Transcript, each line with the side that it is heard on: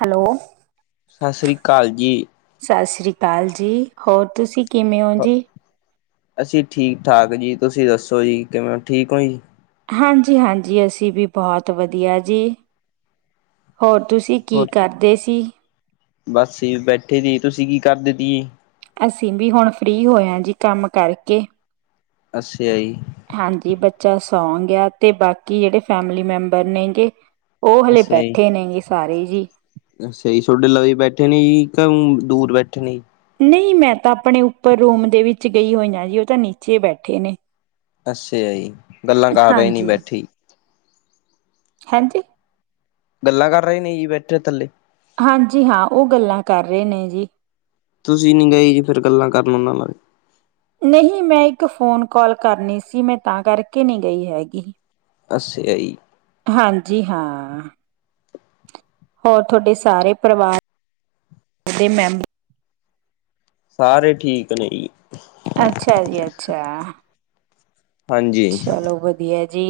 right: Hello
left: ਸਤਿ ਸ੍ਰੀ ਅਕਾਲ ਜੀ।
right: ਸਤਸ਼੍ਰੀਅਕਾਲ ਜੀ। ਹੋਰ ਤੁਸੀਂ ਕਿਮੇਂ ਓਂ ਜੀ।
left: ਅਸੀਂ ਠੀਕ ਠਾਕ ਜੀ। ਤੁਸੀਂ ਦੱਸੋ ਜੀ। ਕਿਵੇਂ ਠੀਕ ਓ ਜੀ।
right: ਹਾਂਜੀ ਹਾਂਜੀ ਅਸੀਂ ਵੀ ਬੋਤ ਵਧੀਆ ਜੀ। ਹੋਰ ਤੁਸੀਂ ਕੀ
left: ਹੋਰ
right: ਕਰਦੇ ਸੀ।
left: ਬਸ ਸੀ ਬੈਠੇ ਤੀ‌। ਤੁਸੀਂ ਕੀ ਕਰਦੇ ਤੀ।
right: ਅਸੀਂ ਵੀ ਹੁਣ ਫ੍ਰੀ ਹੋਏ ਆਂ ਜੀ ਕੰਮ ਕਰਕੇ।
left: ਅੱਛਿਆ ਜੀ।
right: ਹਾਂਜੀ ਬੱਚਾ ਸੌਂ ਗਿਆ ਤੇ ਬਾਕੀ ਜੇੜੇ ਫੈਮਲੀ ਮੈਂਬਰ ਨੇ ਗੇ। ਓ ਹਲੇ
left: ਅੱਛਾ ਜੀ
right: ਬੈਠੇ ਨੇਗੇ ਸਾਰੇ ਜੀ।
left: ਅੱਛਾ ਜੀ ਸੋਡੇ ਲਾਗੇ ਬੈਠੇ ਨੇ ਜੀ ਕ ਦੂਰ ਬੈਠੇ ਨੇ।
right: ਨਈ ਮੈਂ ਤਾਂ ਆਪਣੇ ਉੱਪਰ ਰੂਮ ਦੇ ਵਿੱਚ ਗਈ ਹੋਈ ਆਂ ਜੀ। ਓ ਤਾਂ ਨੀਚੇ ਬੈਠੇ ਨੇ।
left: ਅੱਛਿਆ ਜੀ, ਗੱਲਾਂ ਕਰ ਰੇ ਨੀ
right: ਹਾਂਜੀ
left: ਬੈਠੀ।
right: ਹਾਂਜੀ।
left: ਗੱਲਾਂ ਕਰ ਰ‌ਏ ਨੇ ਜੀ ਬੈਠੇ ਥੱਲੇ।
right: ਹਾਂਜੀ ਹਾਂ ਓ ਗੱਲਾਂ ਕਰ ਰ‌ਏ ਨੇ ਜੀ।
left: ਤੁਸੀਂ ਨੀ ਗਏ ਜੀ ਫਿਰ ਗੱਲਾਂ ਕਰਨ ਉਹਨਾਂ ਨਾਲ
right: ਨਹੀਂ, ਮੈਂ ਇੱਕ ਫੋਨ ਕੋਲ ਕਰਨੀ ਸੀ। ਮੈਂ ਤਾਂ ਕਰਕੇ ਨਹੀਂ ਗਈ ਹੈਗੀ।
left: ਅਸ ਆਈ
right: ਹਾਂਜੀ, ਹਾਂ। ਹੋਰ ਤੁਹਾਡੇ ਸਾਰੇ ਪਰਿਵਾਰ ਦੇ ਮੈਂਬਰ
left: ਸਾਰੇ ਠੀਕ ਨੇ ਜੀ।
right: ਅੱਛਾ ਜੀ, ਅੱਛਾ।
left: ਹਾਂਜੀ
right: ਚੱਲੋ ਵਧੀਆ ਜੀ।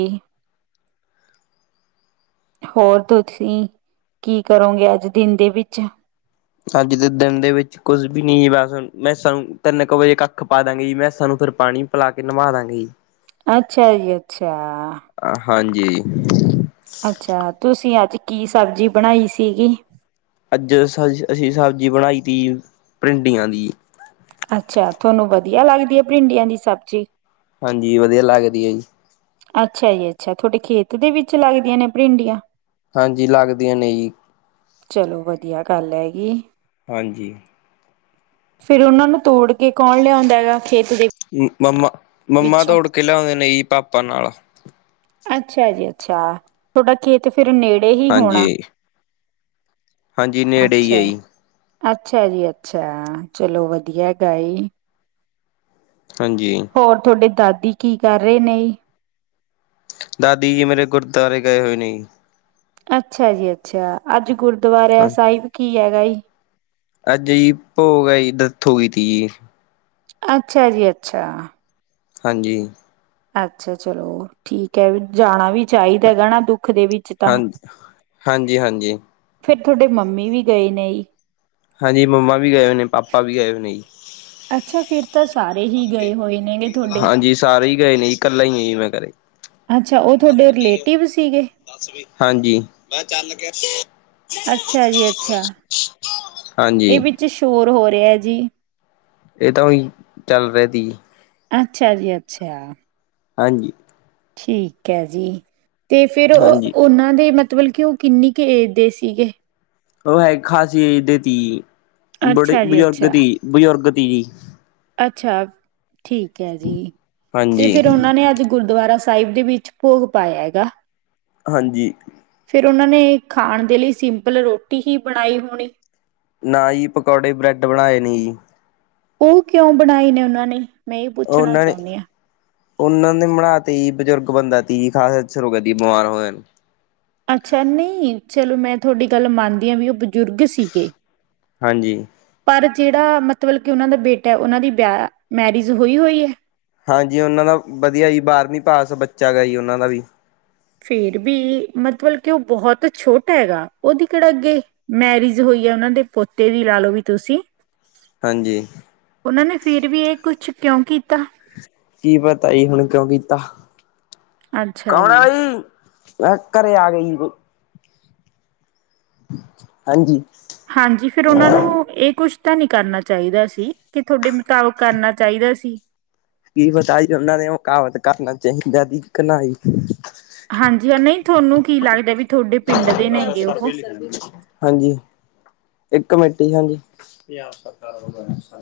right: ਹੋਰ ਤੁਸੀਂ ਕੀ ਕਰੋਗੇ ਅੱਜ ਦਿਨ ਦੇ ਵਿੱਚ?
left: ਅੱਜ ਦੇ ਦਿਨ ਦੇ ਵਿੱਚ ਕੁੱਝ ਵੀ ਨਹੀਂ ਬਸ ਮੈਂ ਸਾਨੂੰ ਤਿੰਨ ਕੁ ਵਜੇ ਕੱਖ ਪਾ ਦਾਂਗੇ ਜੀ ਮੈਂ ਸਾਨੂੰ ਫਿਰ ਪਾਣੀ ਲਾ ਕੇ ਨਿਭਾ ਦਾਂਗੇ ਜੀ।
right: ਅੱਛਾ ਜੀ, ਅੱਛਾ।
left: ਹਾਂਜੀ
right: ਅੱਛਾ ਤੁਸੀਂ ਅੱਜ ਕੀ ਸਬਜ਼ੀ ਬਣਾਈ ਸੀਗੀ?
left: ਅੱਜ ਸ ਅਸੀਂ ਸਬਜ਼ੀ ਬਣਾਈ ਤੀ ਭਿੰਡੀਆਂ ਦੀ।
right: ਅੱਛਾ ਤੁਹਾਨੂੰ ਵਧੀਆ ਲੱਗਦੀ ਏ ਭਿੰਡੀਆਂ ਦੀ ਸਬਜ਼ੀ
left: ਹਾਂਜੀ ਵਧੀਆ ਲੱਗਦੀ ਐ ਜੀ।
right: ਅੱਛਾ ਜੀ-ਅੱਛਾ ਤੁਹਾਡੇ ਖੇਤ ਦੇ ਵਿੱਚ ਲੱਗਦੀਆਂ ਨੇ ਭਿੰਰਡੀਆਂ
left: ਹਾਂਜੀ ਲੱਗਦੀਆਂ ਨੇ ਜੀ।
right: ਚਲੋ ਵਧੀਆ ਗੱਲ ਹੈਗੀ।
left: ਹਾਂਜੀ।
right: ਫੇਰ ਉਹਨਾਂ ਨੂੰ ਤੋੜ ਕੇ ਕੌਣ ਲਿਆਉਂਦਾ ਹੈਗਾ ਖੇਤ ਦੀ
left: ਮੰਮਾ-ਮੰਮਾ ਤ ੜੋੜ ਕੇ ਲਿਆਉਂਦੇ ਨੇ ਜੀ ਪਾਪਾ ਨਾਲ
right: ਅੱਛਾ ਜੀ-ਅੱਛਾ ਤੁਹਾਡਾ ਖੇਤ ਫੇਰ ਨੇੜੇ ਹੀ ਹੋਣਾ।
left: ਹਾਂਜੀ। ਹਾਂਜੀ ਨੇੜੇ ਹੀ ਹੈ
right: ਅੱਛਾ।
left: ਜੀ,
right: ਅੱਛਾ ਜੀ-ਅੱਛਾ ਚਲੋ ਵਧੀਆ ਹੈਗਾ ਜੀ
left: ਹਾਂਜੀ।
right: ਹੋਰ ਤੁਹਾਡੇ ਦਾਦੀ ਕੀ ਕਰ ਰਹੇ ਨੇ?
left: ਦਾਦੀ ਜੀ ਮੇਰੇ ਗੁਰਦੁਆਰੇ ਗਏ ਹੋਏ ਨੇ ਜੀ-
right: ਅੱਛਾ ਜੀ-ਅੱਛਾ ਅੱਜ ਗੁਰਦੁਆਰਿਆ
left: ਹਾਂਜੀ।
right: ਸਾਹਿਬ ਕੀ ਹੈਗਾ ਹੈਈ?
left: ਅੱਜ ਜੀ ਭੋਗ ਈ ਡੈਥ ਹੋ ਗਈ ਥੀ।
right: ਅੱਛਾ ਜੀ-ਅੱਛਾ।
left: ਹਾਂਜੀ।
right: ਅੱਛਾ ਚਲੋ ਠੀਕ ਐ ਜਾਣਾ ਵੀ ਚਾਹੀਦਾ ਹੈਗਾ ਨਾ ਦੁੱਖ ਦੇ ਵੀ-
left: ਹਾਂ, ਹਾਂਜੀ-ਹਾਂਜੀ।
right: ਫਿਰ ਤੁਹਾਡੇ ਮੰਮੀ ਵੀ ਗਏ ਨੇ ਈ
left: ਹਾਂਜੀ ਮੰਮਾ ਵੀ ਗਏ ਹੋਏ ਨੇ ਪਾਪਾ ਵੀ ਗਏ ਹੋਏ ਨੇ ਜੀ।
right: ਅੱਛਾ, ਫਿਰ ਤਾਂ ਸਾਰੇ ਹੀ ਗਏ ਹੋਏ ਵੀ ਤੁਹਾਡੇ।
left: ਹਾਂਜੀ ਸਾਰੇ ਹੀ ਗਏ ਨੇ ਇਕੱਲਾ ਹੀ ਮੈਂ ਘੱਰੇ।
right: ਅੱਛਾ ਉਹ ਤੁਹਾਡੇ
left: ਲੜਦੀ ਆ
right: ਰਿਲੇਟਿਵ ਸੀਗੇ
left: ਦੱਸ ਵੀ ਹਾਂਜੀ ਮੈਂ ਚੱਲ ਗਿਆ।
right: ਅੱਛਾ ਜੀ ਅੱਛਾ।
left: ਹਾਂਜੀ।
right: ਤੋਰ ਹੋ ਰਿਹਾ ਜੀ।
left: ਇਹ ਤਾਂ ਉਹੀ ਚੱਲ ਰਿਹਾ ਤੀ
right: ਅੱਛਾ ਜੀ-ਅੱਛਾ।
left: ਹਾਂਜੀ।
right: ਠੀਕ ਐ। ਜੀ ਤੇ ਫਿਰ
left: ਹਾਂਜੀ
right: ਉਹਨਾਂ ਦੇ ਮ ਬਲਕਿ ਉਹ ਕਿੰਨੀ ਕੁ ਏਜ ਦੇ ਸੀਗੇ?
left: ਉਹ ਹੈ ਖਾਸੀ ਦੇ ਤੀ, ਬੜੇ
right: ਅੱਛਾ ਜੀ
left: ਬਜ਼ੁਰਗ
right: ਅੱਛਾ,
left: ਦੀ ਬਜ਼ੁਰਗ ਦੀ।
right: ਅੱਛਾ ਠੀਕ ਹੈ ਜੀ ਤੇ
left: ਹਾਂਜੀ
right: ਫੇਿਰ ਉਹਨਾਂ ਨੇ ਅੱਜ ਗੁਰਦੁਆਰਾ ਸਾਹਿਬ ਦੇ ਵਿੱਚ ਭੋਗ ਪਾਇਆ ਹੈਗਾ।
left: ਹਾਂਜੀ।
right: ਫਿਰ ਉਹਨਾਂ ਨੇ ਖਾਣ ਦੇ ਲਈ ਸਿੰਪਲ ਰੋਟੀ ਹੀ ਬਣਾਈ ਹੋਣੀ।
left: ਨਾ ਈ, ਪਕੌੜੇ ਬ੍ਰੈਡ ਬਣਾਏ ਨੀ।
right: ਉਹ ਕਿਉਂ ਬਣਾਏ ਨੇ, ਉਹਨਾਂ ਨੇ? ਮੈਂ ਇਹ ਪੁੱਛਣਾ
left: ਉਹਨਾਂ ਨੇ
right: ਚਾਹੁੰਦੀ ਹਾਂ।
left: ਉਹਨਾਂ ਦੇ ਮਨਾਤੀ, ਬਜ਼ੁਰਗ ਬੰਦਾ ਤੀ ਖਾਸ ਸ਼ੁਰੂ ਕਰਦੀ ਬਿਮਾਰ ਹੋਇਆ ਨੂੰ।
right: ਅੱਛਾ ਨਹੀਂ! ਚਲੋ ਮੈਂ ਤੁਹਾਡੀ ਗੱਲ ਮੰਨਦੀ ਆਂ, ਵੀ ਉਹ ਬਜ਼ੁਰਗ ਸੀਗੇ
left: ਹਾਂਜੀ।
right: ਪਰ ਜਿਹੜਾ, ਮਤਲਬ ਕਿ ਉਹਨਾਂ ਦਾ ਬੇਟਾ ਉਹਨਾਂ ਦੀ ਵਿਆ, ਮੈਰਿਜ ਹੋਈ-ਹੋਈ ਹੈ।
left: ਹਾਂਜੀ, ਉਹਨਾਂ ਦਾ ਵਧੀਆ ਜੀ, ਬਾਰਵੀਂ ਪਾਸ ਬੱਚਾ ਗਾ ਜੀ, ਉਹਨਾਂ ਦਾ ਵੀ।
right: ਫੇਰ ਵੀ, ਮਤਬਲ ਕਿ, ਉਹ ਬਹੁਤ ਛੋਟਾ ਹੈਗਾ, ਉਹਦੀ ਕਿਹੜਾ ਅੱਗੇ ਮੈਰਿਜ ਹੋਈ ਆ ਉਹਨਾਂ ਦੇ ਪੋਤੇ ਦੀ, ਲਾਲੋ ਵੀ ਤੁਸੀਂ।
left: ਹਾਂਜੀ
right: ਉਹਨਾਂ ਨੇ ਫਿਰ ਵੀ ਇਹ ਕੁਛ, ਕਿਉਂ ਕੀਤਾ?
left: ਕੀ ਪਤਾ ਈ, ਹੁਣ ਕਿਉਂ ਕੀਤਾ, ਕੌਣ ਆ ਜੀ? ਅ ਘਰੇ ਆ ਗਈ ਹਾਂਜੀ।
right: ਹਾਂਜੀ, ਫਿਰ ਉਹਨਾਂ ਨੂੰ, ਇਹ ਕੁਛ ਤਾਂ‌ ਨਹੀਂ ਕਰਨਾ ਚਾਹੀਦਾ ਸੀ। ਕਿ, ਤੁਹਾਡੇ ਮੁਤਾਬਕ ਕਰਨਾ ਚਾਹੀਦਾ ਸੀ।
left: ਕੀ ਪਤਾ ਅਹੀ ਤੇ ਉਹਨਾਂ ਦੇ ਮੁਕਾਬਤ ਕਰਨਾ ਚਾਹੀਦਾ ਤੀ, ਕ ਣਾਈ।
right: ਹਾਂਜੀ, ਹਾਂ, ਨਹੀਂ ਥੋਨੂੰ ਕੀ ਲੱਗਦਾ ਵੀ ਤੁਹਾਡੇ ਪਿੰਡ ਦੇ ਨੇਗੇ
left: ਸਰ
right: ਉਹ
left: ਬੇਲੀ, ਹਾਂਜੀ। ਇੱਕ ਮਿੰਟ ਈ, ਹਾਂਜੀ। ਪੰਜਾਬ ਸਰਕਾਰ ਵੱਲੋ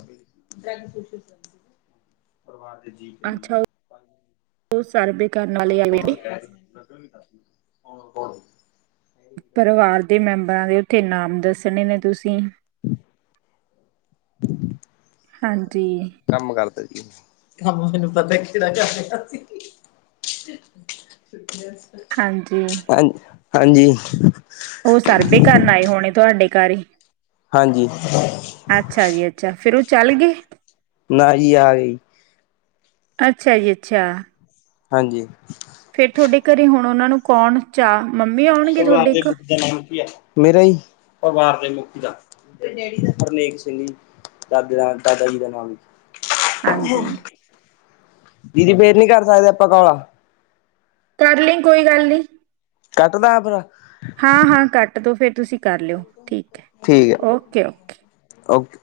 left: ਪਰਿਵਾਰ ਦੇ ਜੀ, ਕਿੰਨੇ?
right: ਅੱਛਾ ਉਹ ਸਰਬੇ ਕਰਨ ਵਾਲੇ ਆਏ ਹੋਏ ਨੇ।
left: ਹ ਹੋਰ
right: ਪਰਿਵਾਰ ਦੇ ਮੈਂਬਰਾਂ ਦੇ ਉੱਥੇ ਨਾਮ ਦੱਸ ਸਣੇਨੇ ਨੇ ਤੁਸੀਂ, ਹਾਂਜੀ।
left: ਕੰਮ ਕਰਦਾ ਸੀ, ਕੰਮ ਮੈਨੂੰ ਪਤਾ ਕਿਹੜਾ ਕਰ ਰਿਹਾ ਸੀ।
right: ਹਾਂਜੀ
left: ਹਾਂ, ਹਾਂਜੀ।
right: ਉਹ ਸਰਬੇ ਕਰਨ ਆਏ ਹੋਣੇ, ਤੁਹਾਡੇ ਘਰ ਹੀ।
left: ਹਾਂਜੀ।
right: ਅੱਛਾ ਜੀ, ਅੱਛਾ। ਫਿਰ ਉਹ ਚੱਲ ਗਏ?
left: ਨਾ ਈ ਆਗੀ।
right: ਅੱਛਾ ਜੀ, ਅੱਛਾ।
left: ਹਾਂਜੀ।
right: ਫੇਰ ਤੁਹਾਡੇ ਘਰੇ ਹੁਣ ਉਹਨਾਂ ਨੂੰ, ਕੌਣ ਚਾਹ? ਮੰਮੀ ਆਉਣਗੇ ਥੋਡੇ ਇੱਕ।
left: ਤੇਰਾ ਨਾਮ ਕੀ ਐ? ਮੇਰਾ ਈ? ਪਰਿਵਾਰ ਦੇ ਮੁੱਖੀ ਦਾ ਹਰਨੇਕ ਸਿੰਘ ਜੀ। ਦਾਦੇ ਦਾ ਨਾਂ, ਦਾਦਾ ਜੀ ਦਾ ਨਾਮ।
right: ਹਾਂਜੀ
left: ਦੀਦੀ ਫੇਰ ਨੀ ਕਰ ਸਕਦੇ, ਆਪਾਂ ਕੌਲ?
right: ਕਰ ਲਈਂ, ਕੋਈ ਗੱਲ ਨਹੀਂ।
left: ਕੱਟਦਾ ਤੁੰ?
right: ਹਾਂ-ਹਾਂ ਕੱਟਦੋ, ਫਿਰ ਤੁਸੀਂ ਕਰ ਲਿਓ ਠੀਕ ਹੈ।
left: ਠੀਕ ਹੈ
right: ਓਕੇ-ਓਕੇ।
left: ਓਕੇ।